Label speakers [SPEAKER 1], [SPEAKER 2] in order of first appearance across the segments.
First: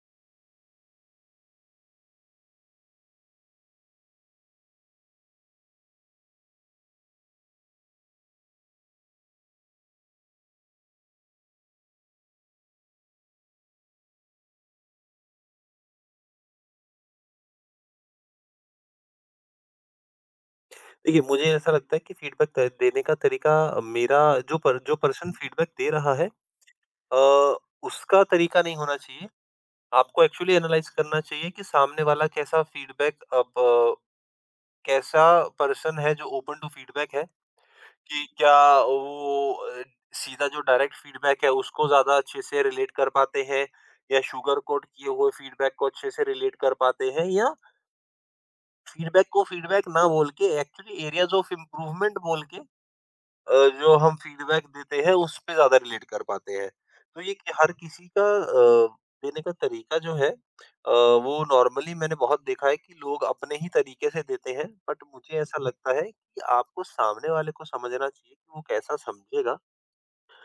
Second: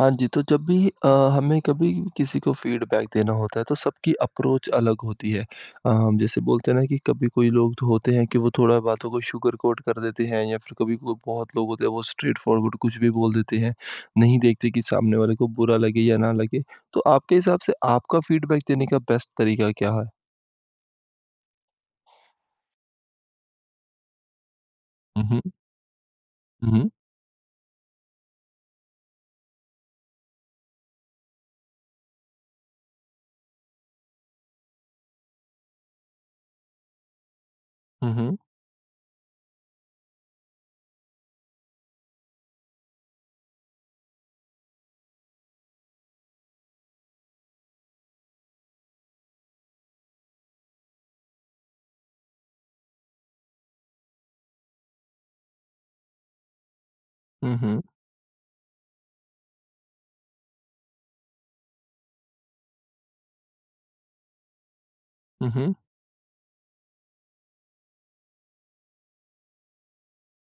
[SPEAKER 1] हाँ जी, तो जब भी हमें कभी किसी को फीडबैक देना होता है तो सबकी अप्रोच अलग होती है। हम जैसे बोलते हैं ना कि कभी कोई लोग तो होते हैं कि वो थोड़ा बातों को शुगर कोट कर देते हैं या फिर कभी कोई बहुत लोग होते हैं वो स्ट्रेट फॉरवर्ड कुछ भी बोल देते हैं, नहीं देखते कि सामने वाले को बुरा लगे या ना लगे। तो आपके हिसाब से आपका फीडबैक देने का बेस्ट तरीका क्या है?
[SPEAKER 2] देखिए, मुझे ऐसा लगता है कि फ़ीडबैक त देने का तरीका मेरा जो
[SPEAKER 1] हुँ,
[SPEAKER 2] पर्सन
[SPEAKER 1] हुँ।
[SPEAKER 2] फ़ीडबैक दे रहा है,
[SPEAKER 1] हुँ, हुँ।
[SPEAKER 2] अ, उसका तरीका नहीं होना चाहिए। आपको एक्चुअली एनालाइज़ करना चाहिए कि सामने वाला कैसा फ़ीडबैक अब अ, कैसा पर्सन है जो ओपन टू फ़ीडबैक है,
[SPEAKER 1] हुँ,
[SPEAKER 2] कि
[SPEAKER 1] हुँ।
[SPEAKER 2] क्या वो सीधा जो डायरेक्ट फ़ीडबैक है उसको ज़्यादा अच्छे से रिलेट कर पाते हैं, या शुगर कोट किए हुए फ़ीडबैक को अच्छे से रिलेट कर पाते हैं, या फ़ीडबैक को फ़ीडबैक ना बोल के एक्चुअली एरियाज़ ऑफ इम्प्रूवमेंट बोल के अ, जो हम फीडबैक देते हैं, उस पे ज़्यादा रिलेट कर पाते हैं। तो ये कि
[SPEAKER 1] हुँ,
[SPEAKER 2] हर
[SPEAKER 1] हुँ।
[SPEAKER 2] किसी का देने का तरीका जो है, वो नॉर्मली मैंने बहुत देखा है कि लोग अपने ही तरीके से देते हैं। बट मुझे ऐसा
[SPEAKER 1] हुँ,
[SPEAKER 2] लगता है कि आपको सामने वाले को समझना चाहिए कि वो कैसा समझेगा,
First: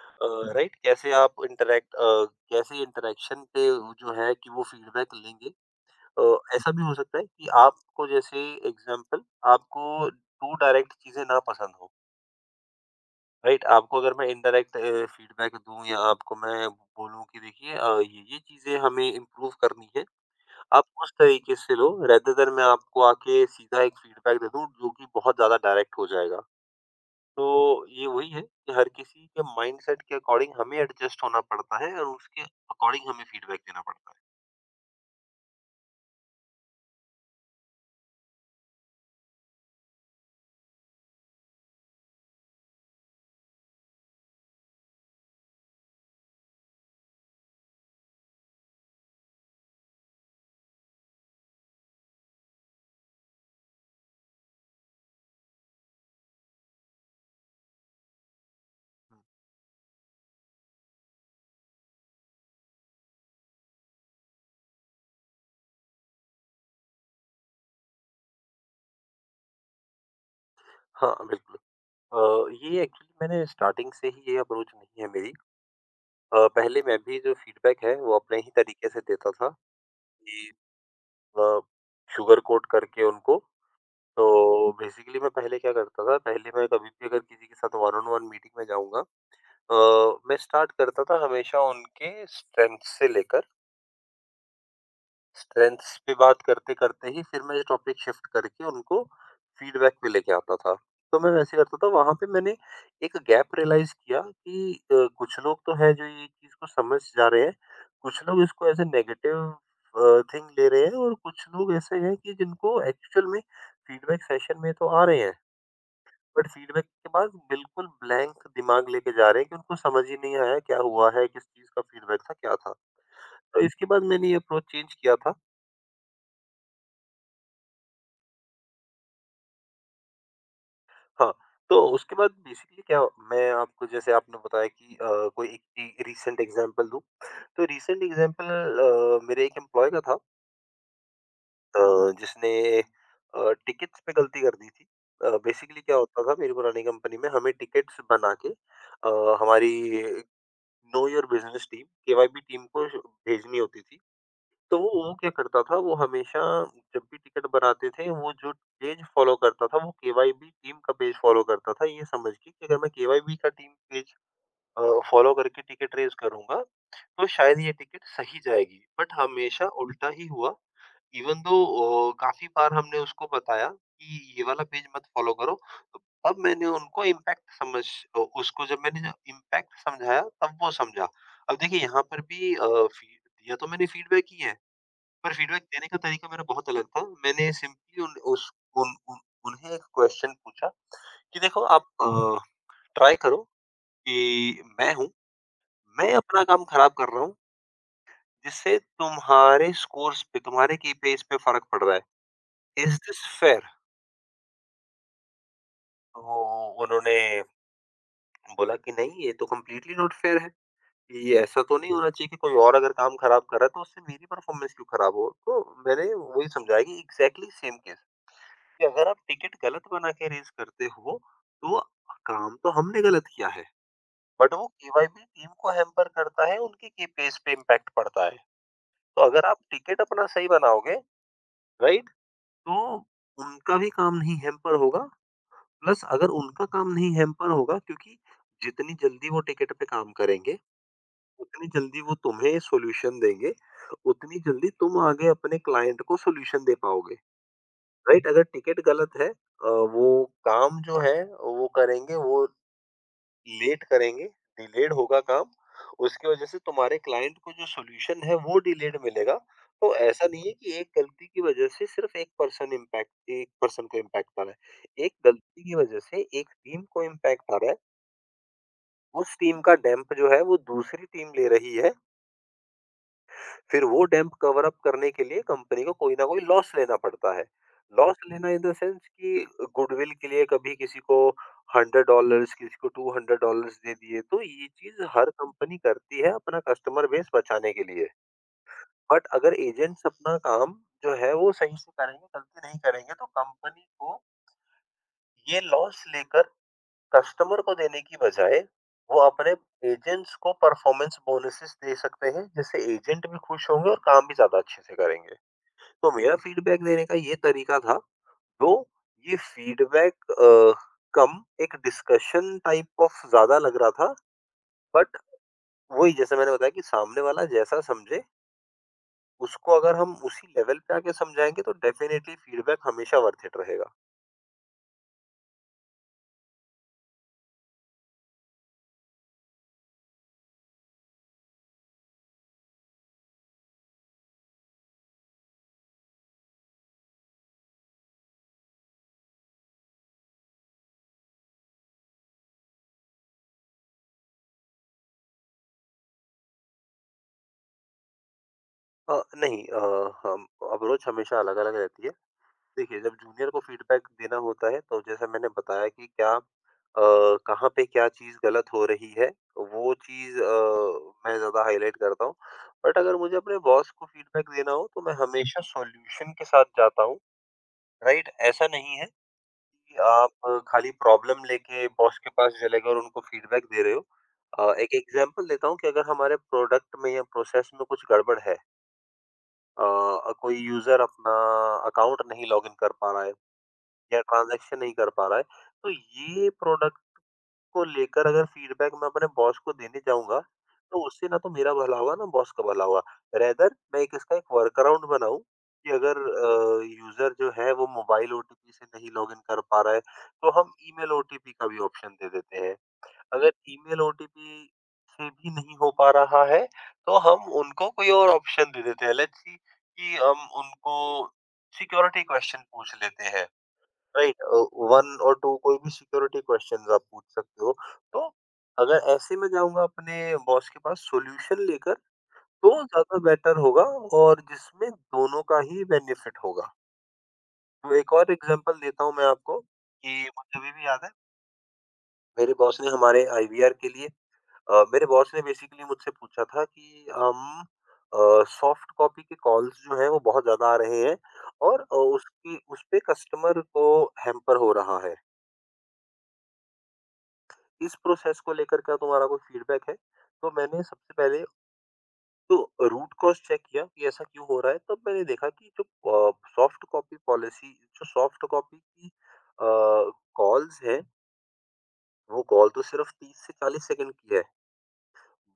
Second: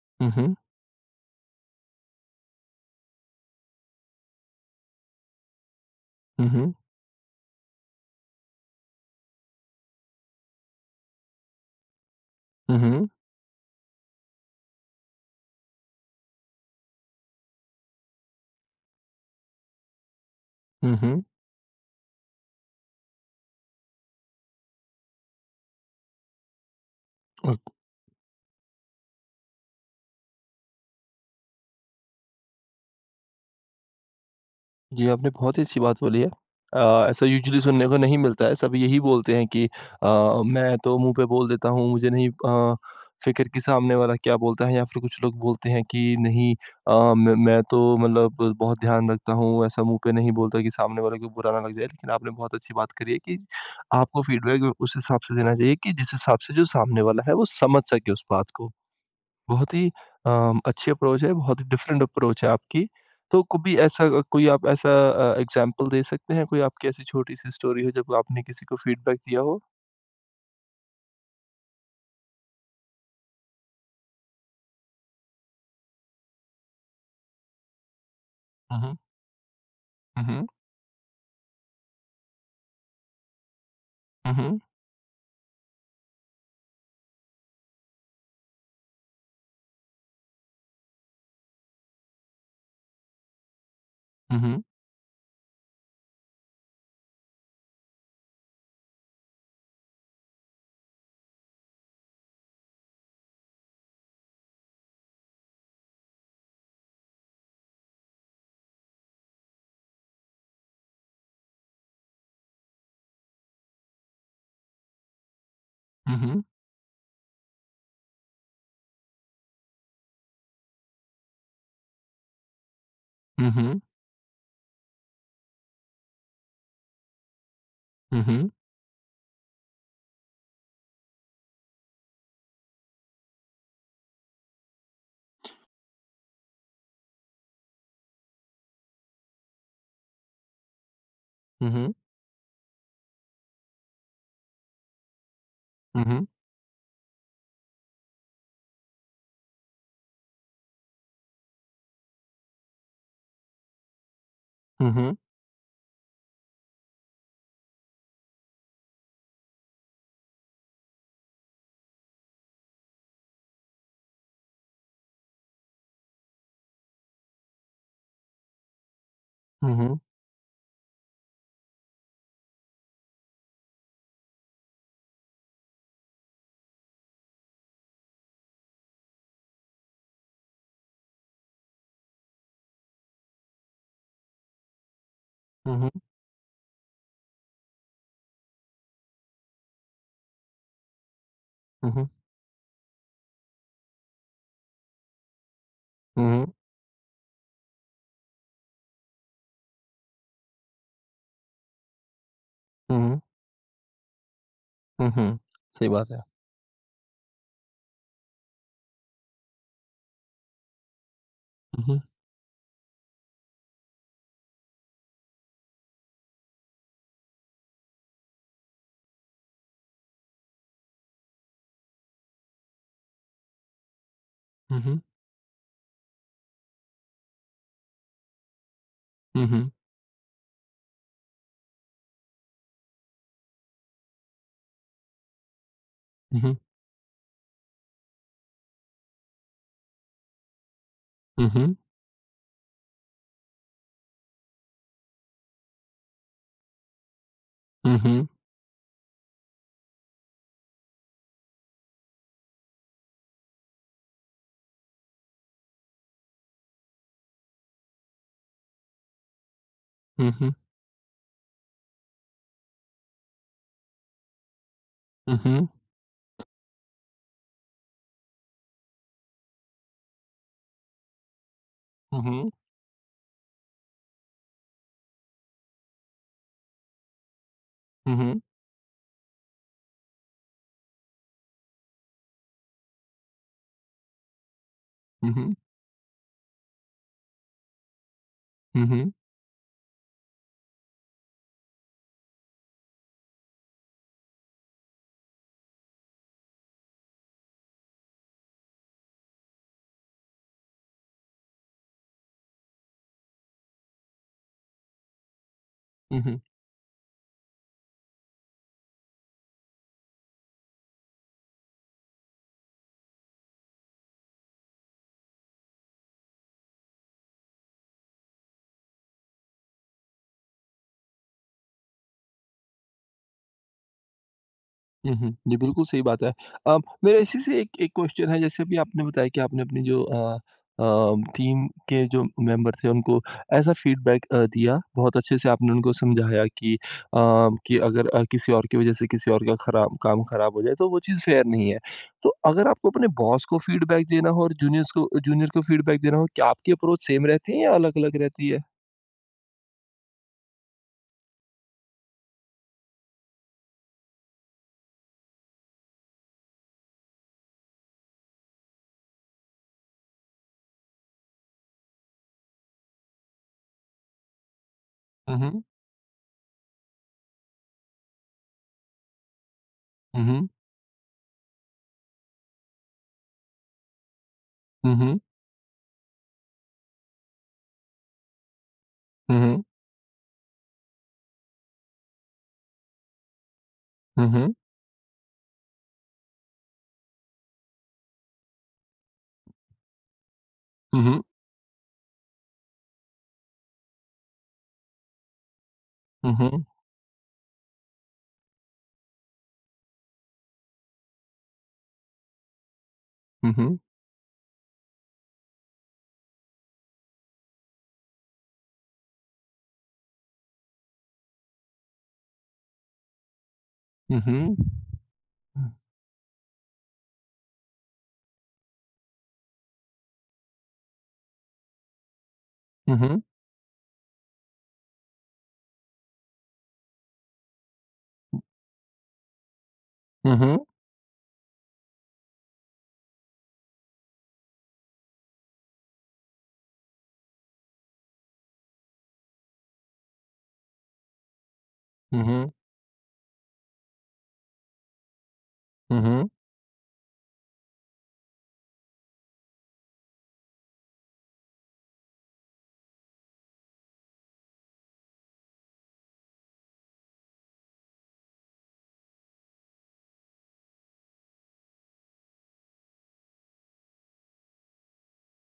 [SPEAKER 1] हुँ।
[SPEAKER 2] राइट? कैसे आप इंटरैक्ट अ, कैसे इंटरैक्शन पे वो जो है कि वो फीडबैक लेंगे।
[SPEAKER 1] हुँ,
[SPEAKER 2] अ, ऐसा
[SPEAKER 1] हुँ।
[SPEAKER 2] भी हो सकता है कि आपको, जैसे एग्ज़ाम्पल, आपको 2 डायरेक्ट चीज़ें ना पसंद हो।
[SPEAKER 1] हुँ, हुँ।
[SPEAKER 2] राइट, आपको अगर मैं इनडायरेक्ट फीडबैक दूं, या आपको मैं बोलूं कि देखिए, ये चीजें हमें इम्प्रूव करनी है,
[SPEAKER 1] हुँ,
[SPEAKER 2] आप
[SPEAKER 1] हुँ।
[SPEAKER 2] उस
[SPEAKER 1] हुँ,
[SPEAKER 2] तरीके से लो, रेदर देन मैं आपको आके सीधा एक फीडबैक दे दूं जो कि बहुत ज्यादा डायरेक्ट हो जाएगा। तो
[SPEAKER 1] हुँ।
[SPEAKER 2] ये वही है कि हर किसी के माइंडसेट के अकॉर्डिंग हमें एडजस्ट होना पड़ता है, और उसके अकॉर्डिंग हमें फीडबैक देना पड़ता है।
[SPEAKER 1] जी, आपने बहुत ही अच्छी बात बोली है। ऐसा यूजुअली सुनने को नहीं मिलता है, सब यही बोलते हैं कि अ, मैं तो मुँह पे बोल देता हूँ, मुझे नहीं फ़िक्र कि सामने वाला क्या बोलता है या फिर कुछ लोग बोलते हैं कि नहीं मैं तो मतलब बहुत ध्यान रखता हूँ, ऐसा मुँह पे नहीं बोलता कि सामने वाले को बुरा ना लग जाए। लेकिन आपने बहुत अच्छी बात करी है कि आपको फ़ीडबैक उस हिसाब से देना चाहिए कि जिस हिसाब से जो सामने वाला है, वो समझ सके उस बात को। बहुत ही अच्छी अप्रोच है, बहुत ही डिफरेंट अप्रोच है आपकी। तो कभी ऐसा कोई आप ऐसा एग्ज़ाम्पल दे सकते हैं? कोई आपकी ऐसी छोटी-सी स्टोरी हो जब आपने किसी को फीडबैक दिया हो?
[SPEAKER 2] हाँ, बिल्कुल। अ, ये एक्चुअली मैंने स्टार्टिंग से ही, ये अप्रोच नहीं है मेरी। पहले मैं भी जो फीडबैक है वो अपने ही
[SPEAKER 1] हुँ,
[SPEAKER 2] तरीके
[SPEAKER 1] हुँ।
[SPEAKER 2] से देता था,
[SPEAKER 1] हुँ, हुँ।
[SPEAKER 2] अ, शुगर कोट करके उनको। तो
[SPEAKER 1] हुँ, हुँ।
[SPEAKER 2] बेसिकली मैं पहले क्या करता था, पहले मैं कभी भी अगर किसी के साथ वन ऑन वन मीटिंग में जाऊँगा, अ, मैं स्टार्ट करता था हमेशा उनके स्ट्रेंथ से लेकर
[SPEAKER 1] हुँ, हुँ।
[SPEAKER 2] स्ट्रेंथ्स पे बात करते-करते, ही फिर मैं ये टॉपिक शिफ्ट करके उनको फीडबैक पे लेके आता था। तो मैं वैसे करता था, वहाँ पे मैंने एक गैप रियलाइज़ किया कि कुछ लोग तो हैं जो ये चीज़ को समझ जा रहे हैं, कुछ लोग इसको एज़ अ नेगेटिव थिंग ले रहे हैं, और कुछ लोग ऐसे हैं कि जिनको एक्चुअल में फीडबैक सेशन में तो आ रहे हैं,
[SPEAKER 1] हुँ, हुँ।
[SPEAKER 2] बट फीडबैक के बाद बिल्कुल ब्लैंक दिमाग लेके जा रहे हैं, कि उनको समझ ही नहीं आया क्या हुआ है, किस चीज़ का फीडबैक था, क्या था?
[SPEAKER 1] हुँ,
[SPEAKER 2] तो
[SPEAKER 1] हुँ।
[SPEAKER 2] इसके बाद मैंने ये अप्रोच चेंज किया था। हाँ, तो उसके बाद बेसिकली क्या, मैं आपको, जैसे आपने बताया कि कोई एक ए रीसेंट एग्ज़ाम्पल दूँ, तो रीसेंट एग्ज़ाम्पल मेरे एक एम्प्लॉयी का था,
[SPEAKER 1] हुँ, हुँ।
[SPEAKER 2] जिसने टिकट्स पे गलती कर दी थी। बेसिकली क्या
[SPEAKER 1] हुँ,
[SPEAKER 2] होता
[SPEAKER 1] हुँ।
[SPEAKER 2] था, मेरी पुरानी कंपनी में हमें टिकट्स बना के हमारी know your business team, KYB team को भेजनी होती थी। तो
[SPEAKER 1] हुँ,
[SPEAKER 2] वो
[SPEAKER 1] हुँ।
[SPEAKER 2] क्या करता था, वो हमेशा जब भी टिकट बनाते थे, वो जो पेज फ़ॉलो करता था, वो केवाईबी टीम का पेज फ़ॉलो करता था, ये समझ के कि अगर मैं केवाईबी का टीम पेज अ, फ़ॉलो करके टिकट रेज़ करूँगा, तो शायद ये टिकट सही जाएगी। बट हमेशा उल्टा ही हुआ। इवन दो काफ़ी बार हमने उसको बताया कि ये वाला पेज मत फ़ॉलो करो। तब मैंने उनको इम्पैक्ट समझ अ, उसको जब मैंने इम्पैक्ट समझाया, तब वो समझा। अब देखिए यहाँ पर भी, अ, फ़ी दिया तो मैंने फ़ीडबैक ही है। पर फीडबैक देने
[SPEAKER 1] हुँ,
[SPEAKER 2] का तरीका मेरा बहुत अलग था। मैंने सिंपली उन उस उन उन उन्हें एक क्वेश्चन पूछा कि देखो, आप
[SPEAKER 1] हुँ।
[SPEAKER 2] ट्राई करो कि मैं अपना काम खराब कर रहा हूँ, जिससे तुम्हारे स्कोर्स पे, तुम्हारे कीपीआईज़ पे फ़र्क पड़ रहा है। Is
[SPEAKER 1] hmm,
[SPEAKER 2] this fair?
[SPEAKER 1] हुँ, हुँ। सही बात है।
[SPEAKER 2] तो उन्होंने बोला कि नहीं, ये तो कंप्लीटली नॉट फेयर है। ये ऐसा तो
[SPEAKER 1] हुँ,
[SPEAKER 2] नहीं
[SPEAKER 1] हुँ।
[SPEAKER 2] होना चाहिए कि कोई और अगर काम खराब कर रहा है, तो उससे मेरी परफ़ॉर्मेंस क्यों खराब हो? तो मैंने वही समझाया कि एग्ज़ैक्टली सेम केस, कि अगर आप टिकट गलत बना के रेज़ करते हो, तो काम तो हमने गलत किया है, बट वो
[SPEAKER 1] हुँ, हुँ।
[SPEAKER 2] केवाईबी टीम को हैम्पर करता है, उनके केपीएस पे इम्पैक्ट पड़ता है। तो
[SPEAKER 1] हुँ,
[SPEAKER 2] अगर आप
[SPEAKER 1] हुँ।
[SPEAKER 2] टिकट अपना सही बनाओगे, राइट? तो उनका भी काम नहीं हैम्पर होगा, प्लस अगर
[SPEAKER 1] हुँ, हुँ।
[SPEAKER 2] उनका काम नहीं हैम्पर होगा, क्योंकि जितनी जल्दी वो टिकट पे काम करेंगे,
[SPEAKER 1] हुँ,
[SPEAKER 2] उतनी
[SPEAKER 1] हुँ।
[SPEAKER 2] जल्दी वो तुम्हें सॉल्यूशन देंगे, उतनी जल्दी तुम आगे अपने क्लाइंट को सॉल्यूशन दे पाओगे।
[SPEAKER 1] हुँ,
[SPEAKER 2] राइट,
[SPEAKER 1] हुँ।
[SPEAKER 2] अगर टिकट गलत है, वो काम जो है वो करेंगे, वो लेट करेंगे, डिलेड होगा काम, उसकी वजह से तुम्हारे क्लाइंट को जो सॉल्यूशन है वो डिलेड मिलेगा। तो ऐसा
[SPEAKER 1] हुँ,
[SPEAKER 2] नहीं है
[SPEAKER 1] हुँ।
[SPEAKER 2] कि एक गलती की वजह से सिर्फ एक पर्सन को इम्पैक्ट आ रहा है, एक
[SPEAKER 1] हुँ,
[SPEAKER 2] गलती
[SPEAKER 1] हुँ।
[SPEAKER 2] की वजह से एक टीम को इम्पैक्ट आ रहा है, उस टीम का डैम्प जो है वो दूसरी टीम ले रही है।
[SPEAKER 1] हुँ, हुँ।
[SPEAKER 2] फिर वो डैम्प कवर अप करने के लिए कंपनी को कोई ना कोई लॉस लेना पड़ता है। लॉस
[SPEAKER 1] हुँ, हुँ।
[SPEAKER 2] लेना इन द सेंस कि गुडविल के लिए कभी किसी को $100, किसी को $200 दे दिए, तो ये चीज़ हर
[SPEAKER 1] हुँ, हुँ।
[SPEAKER 2] कंपनी करती है, अपना कस्टमर बेस बचाने के लिए।
[SPEAKER 1] हुँ,
[SPEAKER 2] बट अगर एजेंट्स अपना काम जो है वो सही से करेंगे, गलती नहीं करेंगे, तो कंपनी को ये लॉस लेकर कस्टमर को देने की बजाय, वो अपने एजेंट्स को परफॉर्मेंस बोनसेस दे सकते हैं, जिससे एजेंट भी खुश होंगे और काम भी ज़्यादा अच्छे से करेंगे। तो मेरा
[SPEAKER 1] हुँ।
[SPEAKER 2] फीडबैक देने का ये तरीका था। तो ये फीडबैक कम, एक डिस्कशन टाइप ऑफ ज्यादा लग रहा था, बट वही जैसे मैंने बताया कि सामने वाला जैसा समझे, उसको अगर हम उसी लेवल पे आके समझाएंगे, तो डेफिनेटली फीडबैक हमेशा वर्थ इट रहेगा।
[SPEAKER 1] हुँ, हुँ। जी, बिल्कुल सही बात है। अ, मेरा इसी से एक एक क्वेश्चन है जैसे अभी आपने बताया कि आपने अपनी जो अ, टीम के जो मेंबर थे उनको ऐसा फीडबैक दिया, बहुत अच्छे से आपने उनको समझाया कि कि अगर किसी और की वज़ह से किसी और का खराब काम खराब हो जाए तो वो चीज़ फ़ेयर नहीं है। तो अगर आपको अपने बॉस को फीडबैक देना हो और जूनियर को फीडबैक देना हो, क्या आपकी अप्रोच सेम रहती है या अलग-अलग रहती है?
[SPEAKER 2] नहीं, हम अप्रोच हमेशा अलग अलग रहती है। देखिए, जब जूनियर को फीडबैक देना होता है, तो जैसा मैंने बताया कि अ, कहाँ पे क्या चीज़ गलत हो रही है, वो चीज़ मैं ज़्यादा हाइलाइट करता हूँ। बट अगर मुझे अपने बॉस को फीडबैक देना हो, तो मैं
[SPEAKER 1] हुँ,
[SPEAKER 2] हमेशा
[SPEAKER 1] हुँ।
[SPEAKER 2] सॉल्यूशन के साथ जाता हूँ, राइट? ऐसा नहीं है कि
[SPEAKER 1] हुँ,
[SPEAKER 2] आप
[SPEAKER 1] हुँ।
[SPEAKER 2] खाली प्रॉब्लम लेके बॉस के पास चले गए और उनको फीडबैक दे रहे हो। एक
[SPEAKER 1] हुँ, हुँ।
[SPEAKER 2] एग्ज़ाम्पल देता हूँ कि अगर हमारे प्रोडक्ट में या प्रोसेस में कुछ गड़बड़ है,
[SPEAKER 1] हुँ,
[SPEAKER 2] अ, कोई यूज़र अपना अकाउंट नहीं लॉगिन कर पा रहा है, या
[SPEAKER 1] हुँ।
[SPEAKER 2] ट्रांज़ैक्शन नहीं कर पा रहा है। तो ये प्रोडक्ट को लेकर अगर फ़ीडबैक मैं अपने बॉस को देने जाऊँगा,
[SPEAKER 1] हुँ,
[SPEAKER 2] तो
[SPEAKER 1] हुँ।
[SPEAKER 2] उससे ना तो मेरा भला होगा, ना बॉस का भला होगा। रेदर मैं एक इसका एक वर्कअराउंड बनाऊँ कि अगर
[SPEAKER 1] हुँ, हुँ।
[SPEAKER 2] यूज़र जो है वो मोबाइल ओटीपी से नहीं लॉगिन कर पा रहा है, तो हम ईमेल ओटीपी का भी ऑप्शन दे देते हैं। अगर
[SPEAKER 1] हुँ, हुँ।
[SPEAKER 2] ईमेल ओटीपी से भी नहीं हो पा रहा है, तो हम उनको कोई और ऑप्शन दे देते हैं। लेट्स सी कि हम उनको सिक्योरिटी क्वेश्चन पूछ लेते हैं।
[SPEAKER 1] हुँ,
[SPEAKER 2] राइट,
[SPEAKER 1] हुँ।
[SPEAKER 2] 1 और 2
[SPEAKER 1] हुँ, हुँ।
[SPEAKER 2] कोई भी सिक्योरिटी क्वेश्चंस आप पूछ सकते हो। तो अगर ऐसे में जाऊँगा अपने बॉस के पास सॉल्यूशन लेकर, तो
[SPEAKER 1] हुँ,
[SPEAKER 2] ज़्यादा
[SPEAKER 1] हुँ।
[SPEAKER 2] बेटर होगा, और जिसमें दोनों का ही बेनिफिट होगा। तो एक और एग्ज़ाम्पल देता हूँ मैं आपको, कि
[SPEAKER 1] Mhm,
[SPEAKER 2] मुझे अभी भी याद है, मेरे बॉस ने हमारे आईवीआर के लिए मेरे बॉस ने बेसिकली मुझसे पूछा था कि हम सॉफ्ट कॉपी के कॉल्स जो हैं वो बहुत ज़्यादा आ रहे हैं, और
[SPEAKER 1] mhm,
[SPEAKER 2] उसकी उसपे कस्टमर को हैम्पर हो रहा है।
[SPEAKER 1] mhm,
[SPEAKER 2] इस प्रोसेस को लेकर क्या तुम्हारा कोई फीडबैक है? तो मैंने सबसे पहले तो रूट कॉज़ चेक किया कि ऐसा क्यों हो रहा है, तब मैंने देखा कि जो सॉफ्ट कॉपी पॉलिसी जो सॉफ्ट कॉपी की कॉल्स हैं, वो कॉल तो सिर्फ़ 30 से 40 सेकंड की है।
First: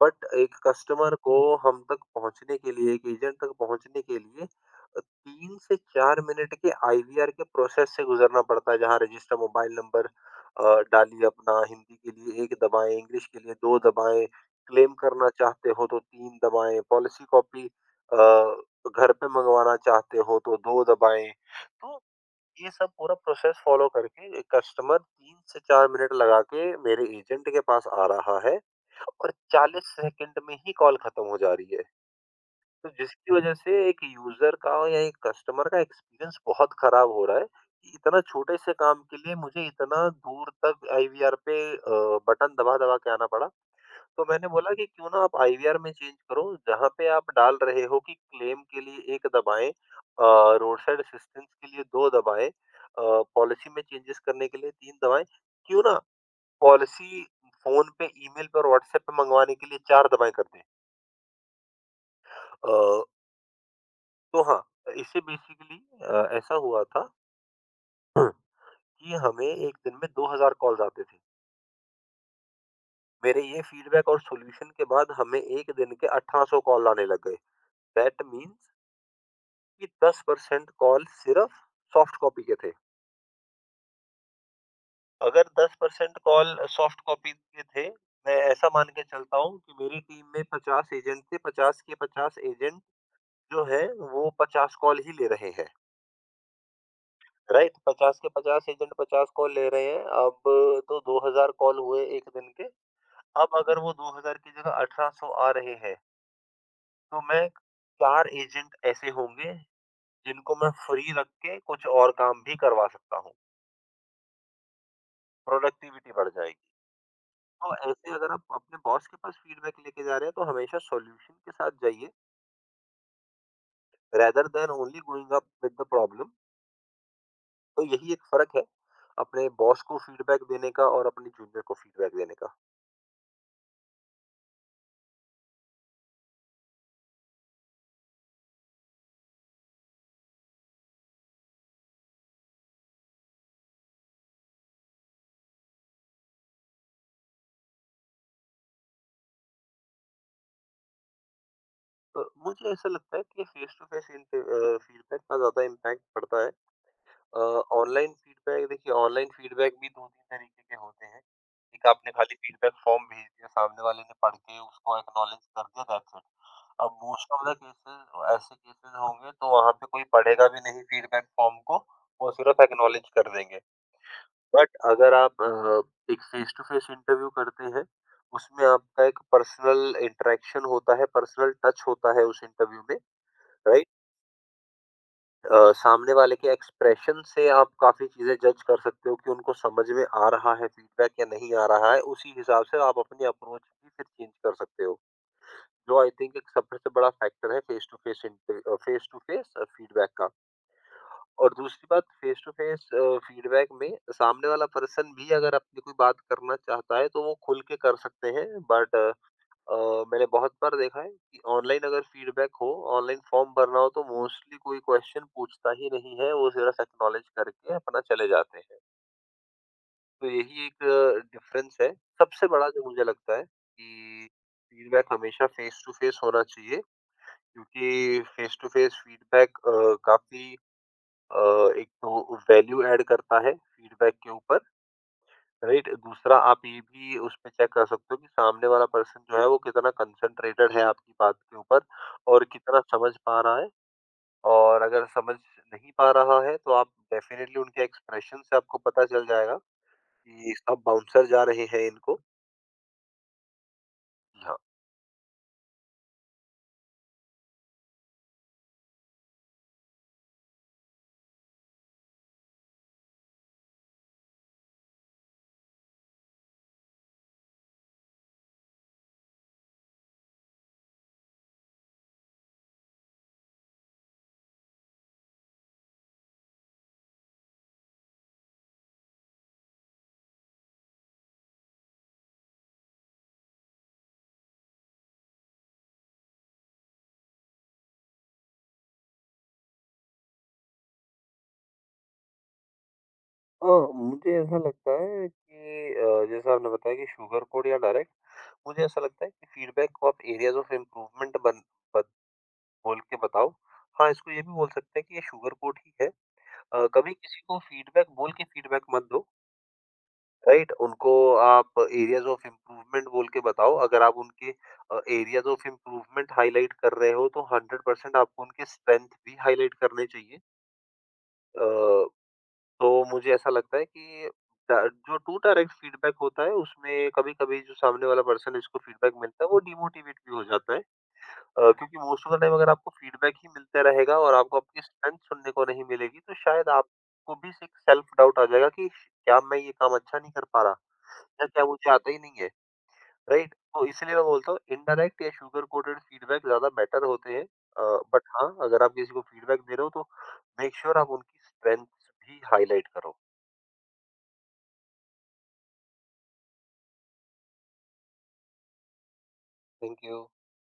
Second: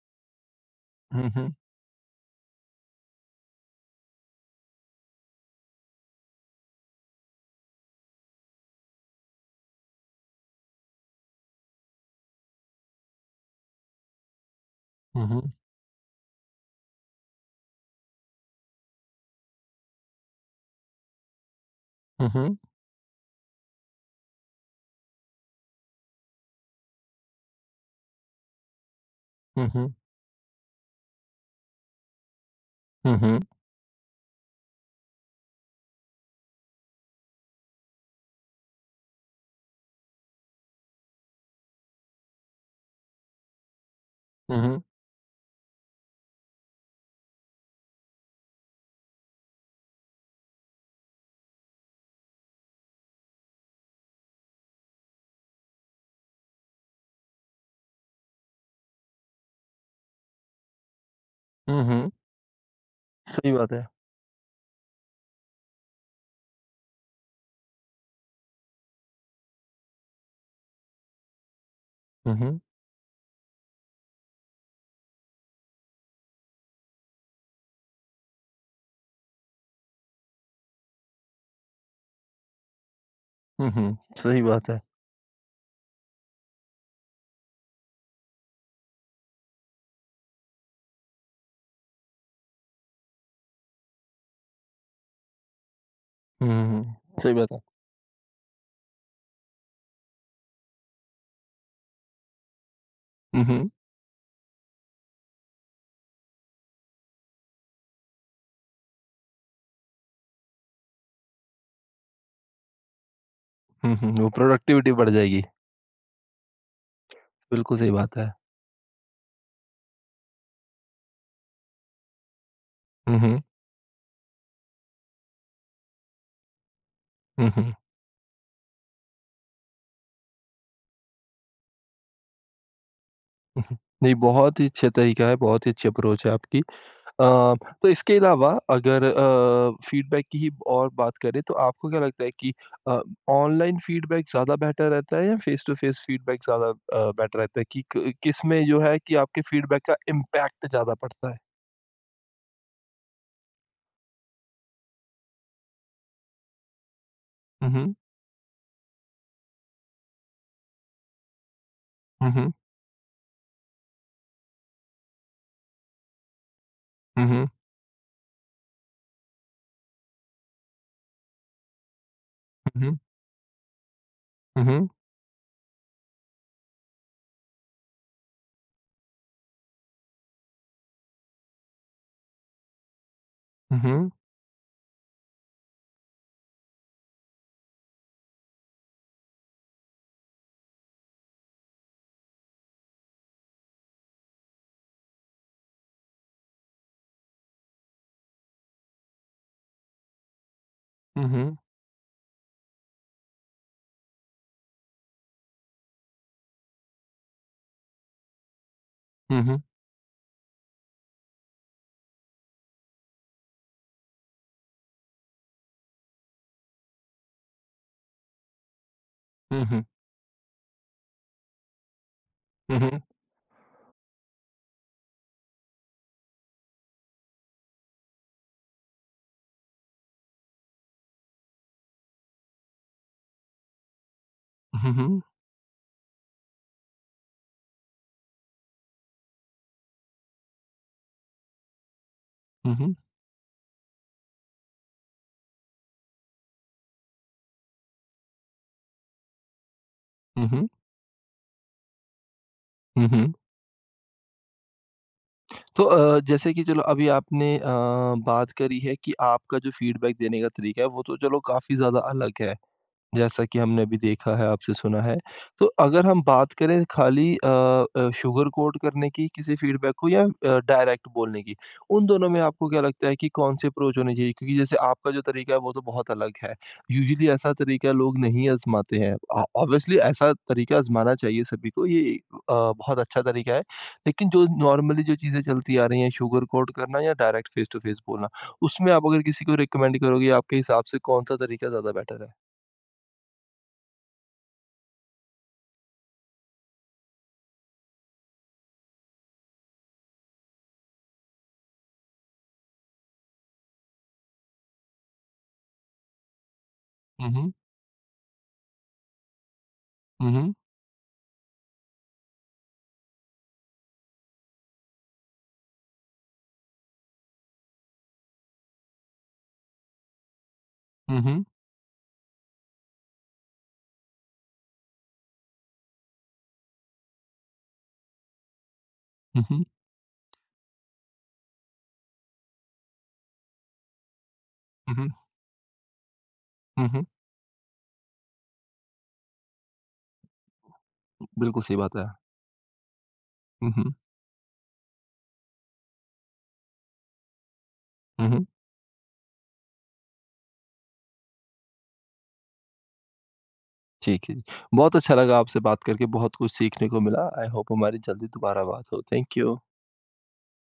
[SPEAKER 2] बट एक कस्टमर को
[SPEAKER 1] mhm,
[SPEAKER 2] हम तक पहुँचने के लिए, एक एजेंट तक पहुँचने के लिए 3 से 4 मिनट के आईवीआर के प्रोसेस से गुज़रना पड़ता है, जहाँ रजिस्टर मोबाइल नंबर डालिए अपना, हिंदी के लिए 1 दबाएँ, इंग्लिश के लिए 2 दबाएँ, क्लेम करना
[SPEAKER 1] mhm,
[SPEAKER 2] चाहते हो तो 3 दबाएँ, पॉलिसी कॉपी अ, घर पे मँगवाना चाहते हो तो 2 दबाएँ। तो
[SPEAKER 1] mhm,
[SPEAKER 2] ये सब पूरा प्रोसेस फ़ॉलो करके कस्टमर 3 से 4 मिनट लगा के मेरे एजेंट के पास आ रहा है और 40
[SPEAKER 1] mhm,
[SPEAKER 2] सेकंड में ही कॉल खत्म हो जा रही है। तो जिसकी
[SPEAKER 1] mhm,
[SPEAKER 2] वजह से एक यूज़र का या एक कस्टमर का एक्सपीरियंस बहुत खराब हो रहा है कि इतना छोटे से काम के लिए मुझे इतना दूर तक आईवीआर पे बटन दबा-दबा के आना पड़ा। तो मैंने बोला
[SPEAKER 1] mhm,
[SPEAKER 2] कि क्यों ना आप आईवीआर में चेंज करो, जहाँ पे आप डाल रहे हो कि क्लेम के लिए 1 दबाएँ रोड साइड असिस्टेंस के लिए 2 दबाएँ पॉलिसी में चेंजेज़ करने के लिए 3 दबाएँ, क्यों ना पॉलिसी फ़ोन पे, ईमेल पे और व्हाट्सएप पे मँगवाने के लिए 4 दबाएँ कर दें।
[SPEAKER 1] mhm।
[SPEAKER 2] अ,
[SPEAKER 1] सही बात है।
[SPEAKER 2] तो हाँ, इससे बेसिकली ऐसा हुआ था कि हमें 1 दिन में 2000 कॉल्स आते थे।
[SPEAKER 1] उहुँ,
[SPEAKER 2] मेरे ये फीडबैक और सॉल्यूशन के बाद हमें 1 दिन के 1800 कॉल आने लग गए। दैट मीन्स कि 10% कॉल सिर्फ सॉफ्ट कॉपी के थे।
[SPEAKER 1] उहुँ। सही बात है।
[SPEAKER 2] अगर 10% कॉल सॉफ्ट कॉपी के थे, मैं ऐसा मान के चलता हूँ कि मेरी टीम में 50 एजेंट थे, 50 के 50 एजेंट जो हैं, वो 50 कॉल ही ले रहे हैं,
[SPEAKER 1] उहुँ, सही बात है।
[SPEAKER 2] राइट? 50 के 50 एजेंट 50 कॉल ले रहे हैं, अब तो 2000 कॉल हुए 1 दिन के। अब
[SPEAKER 1] उहुँ,
[SPEAKER 2] अगर वो 2000 की जगह 1800 आ रहे हैं, तो मैं 4 एजेंट ऐसे होंगे, जिनको मैं फ्री रख के कुछ और काम भी करवा सकता हूँ,
[SPEAKER 1] उहुँ, वो प्रोडक्टिविटी बढ़ जाएगी।
[SPEAKER 2] प्रोडक्टिविटी बढ़ जाएगी। तो
[SPEAKER 1] बिल्कुल सही
[SPEAKER 2] ऐसे
[SPEAKER 1] बात है।
[SPEAKER 2] अगर आप अपने बॉस के पास फीडबैक लेके जा रहे हैं तो हमेशा सॉल्यूशन के साथ जाइए,
[SPEAKER 1] उहुँ,
[SPEAKER 2] rather than only going up with the problem.
[SPEAKER 1] उहुँ,
[SPEAKER 2] तो यही एक फर्क है अपने बॉस को फीडबैक देने का और अपने जूनियर को फीडबैक देने का।
[SPEAKER 1] उहुँ। नहीं, बहुत ही अच्छा तरीका है, बहुत ही अच्छी अप्रोच है आपकी। अ, तो इसके अलावा अगर फीडबैक की ही और बात करें तो आपको क्या लगता है कि अ, ऑनलाइन फीडबैक ज़्यादा बेहतर रहता है या फेस टू फेस फीडबैक ज़्यादा बेटर रहता है कि किस में जो है कि आपके फीडबैक का इम्पैक्ट ज़्यादा पड़ता है?
[SPEAKER 2] तो मुझे ऐसा लगता है कि फेस टू फेस फीडबैक का ज्यादा इम्पैक्ट पड़ता है। अ,
[SPEAKER 1] Mhm,
[SPEAKER 2] ऑनलाइन फीडबैक देखिए, ऑनलाइन फीडबैक भी 2-3 तरीके के होते हैं। एक आपने खाली
[SPEAKER 1] mhm,
[SPEAKER 2] फीडबैक फॉर्म भेज दिया, सामने वाले ने पढ़ के उसको एक्नॉलेज कर दिया, दैट्स इट। अब most
[SPEAKER 1] mhm,
[SPEAKER 2] of the cases ऐसे केसेज़ होंगे तो वहाँ पे कोई पढ़ेगा भी नहीं फीडबैक फॉर्म को, वो सिर्फ
[SPEAKER 1] mhm,
[SPEAKER 2] एक्नॉलेज कर देंगे। बट
[SPEAKER 1] mhm,
[SPEAKER 2] अगर आप एक फेस टू फेस इंटरव्यू करते हैं, उसमें आपका एक पर्सनल इंटरेक्शन होता है, पर्सनल टच होता है उस इंटरव्यू में, राइट?
[SPEAKER 1] mhm,
[SPEAKER 2] सामने वाले के एक्सप्रेशन से आप काफ़ी चीज़ें जज कर सकते हो कि उनको समझ में आ रहा है फीडबैक या नहीं आ रहा है, उसी हिसाब से आप अपनी अप्रोच भी फिर चेंज कर सकते हो। जो आई थिंक एक सबसे बड़ा फैक्टर है face to face face to face feedback का। और
[SPEAKER 1] mhm,
[SPEAKER 2] दूसरी बात, फेस टू फेस फीडबैक में सामने वाला पर्सन भी अगर अपनी कोई बात करना चाहता है, तो वो खुल के कर सकते हैं। बट अ,
[SPEAKER 1] mhm,
[SPEAKER 2] मैंने बहुत बार देखा है कि ऑनलाइन अगर फीडबैक हो, ऑनलाइन फॉर्म भरना हो तो मोस्टली कोई क्वेश्चन पूछता ही नहीं है, वो सिर्फ एक्नॉलेज करके अपना चले जाते हैं।
[SPEAKER 1] mhm,
[SPEAKER 2] तो यही एक डिफरेंस है सबसे बड़ा, जो
[SPEAKER 1] mhm,
[SPEAKER 2] मुझे लगता है कि फीडबैक हमेशा फेस टू फेस होना चाहिए, क्योंकि फेस टू फेस फीडबैक काफ़ी अ, एक तो वैल्यू ऐड करता है फीडबैक के ऊपर।
[SPEAKER 1] mhm,
[SPEAKER 2] राइट, दूसरा आप ये भी उसपे चेक कर सकते हो कि सामने वाला पर्सन जो है वो कितना कंसंट्रेटेड है आपकी बात के ऊपर और कितना
[SPEAKER 1] mhm,
[SPEAKER 2] समझ पा रहा है, और अगर समझ नहीं पा रहा है तो आप डेफिनेटली उनके एक्सप्रेशन से आपको पता चल जाएगा कि
[SPEAKER 1] mhm,
[SPEAKER 2] सब बाउंसर जा रहे हैं इनको।
[SPEAKER 1] mhm.
[SPEAKER 2] जी हाँ।
[SPEAKER 1] तो जैसे कि चलो अभी आपने बात करी है कि आपका जो फीडबैक देने का तरीका है वो तो चलो काफ़ी ज़्यादा अलग है जैसा कि हमने अभी देखा है, आपसे सुना है। तो अगर हम बात करें खाली शुगर कोट करने की किसी फीडबैक को या डायरेक्ट बोलने की, उन दोनों में आपको क्या लगता है कि कौन-सी अप्रोच होनी चाहिए? क्योंकि जैसे आपका जो तरीका है वो तो बहुत अलग है। यूजुअली ऐसा तरीका लोग नहीं आज़माते हैं। ऑ ऑब्वियसली ऐसा तरीका आज़माना चाहिए सभी को, ये बहुत अच्छा तरीका है। लेकिन जो नॉर्मली जो चीज़ें चलती आ रही हैं, शुगर कोट करना या डायरेक्ट फेस टू फेस बोलना, उसमें आप अगर किसी को रिकमेंड करोगे, आपके हिसाब से कौन-सा तरीका ज़्यादा बेटर है?
[SPEAKER 2] हाँ, मुझे ऐसा लगता है कि जैसा आपने बताया कि शुगर कोड या डायरेक्ट, मुझे ऐसा लगता है कि फीडबैक को आप एरियाज ऑफ इम्प्रूवमेंट बत- बोल के बताओ। हाँ, इसको ये भी बोल सकते हैं कि ये शुगर कोड ही है। कभी
[SPEAKER 1] हुँ,
[SPEAKER 2] किसी
[SPEAKER 1] हुँ।
[SPEAKER 2] को फीडबैक बोल के फीडबैक मत दो,
[SPEAKER 1] हुँ, हुँ।
[SPEAKER 2] राइट? उनको आप एरियाज़ ऑफ इम्प्रूवमेंट बोल के बताओ। अगर आप उनके एरियाज़ ऑफ इम्प्रूवमेंट हाइलाइट कर रहे हो, तो 100% आपको उनके स्ट्रेंथ भी हाइलाइट करने चाहिए।
[SPEAKER 1] हुँ, हुँ।
[SPEAKER 2] अ, तो मुझे ऐसा लगता है कि ड जो टू डायरेक्ट फीडबैक होता है, उसमें कभी-कभी जो सामने वाला पर्सन है, जिसको फीडबैक मिलता
[SPEAKER 1] हुँ,
[SPEAKER 2] है, वो
[SPEAKER 1] हुँ।
[SPEAKER 2] डिमोटिवेट भी हो जाता है। क्योंकि मोस्ट ऑफ द टाइम अगर आपको फीडबैक ही मिलता रहेगा और आपको आपकी
[SPEAKER 1] हुँ, हुँ।
[SPEAKER 2] स्ट्रेंथ सुनने को नहीं मिलेगी, तो शायद
[SPEAKER 1] हुँ, हुँ।
[SPEAKER 2] आपको भी एक सेल्फ डाउट आ जाएगा कि क्या मैं ये काम अच्छा नहीं कर पा रहा? या
[SPEAKER 1] बिल्कुल
[SPEAKER 2] क्या
[SPEAKER 1] सही
[SPEAKER 2] मुझे
[SPEAKER 1] बात है।
[SPEAKER 2] आता ही नहीं है, राइट?
[SPEAKER 1] हुँ,
[SPEAKER 2] तो
[SPEAKER 1] हुँ।
[SPEAKER 2] इसलिए मैं बोलता हूँ इनडायरेक्ट या शुगर कोटेड फीडबैक ज़्यादा बेटर होते हैं। बट
[SPEAKER 1] हुँ, हुँ।
[SPEAKER 2] हाँ, अगर आप किसी को फीडबैक दे रहे हो तो मेक श्योर आप उनकी स्ट्रेंथ्स भी हाइलाइट करो।
[SPEAKER 1] ठीक है। जी। बहुत अच्छा लगा आपसे बात करके, बहुत कुछ सीखने को मिला। आई होप हमारी जल्दी दोबारा बात हो। Thank you.
[SPEAKER 2] Thank you.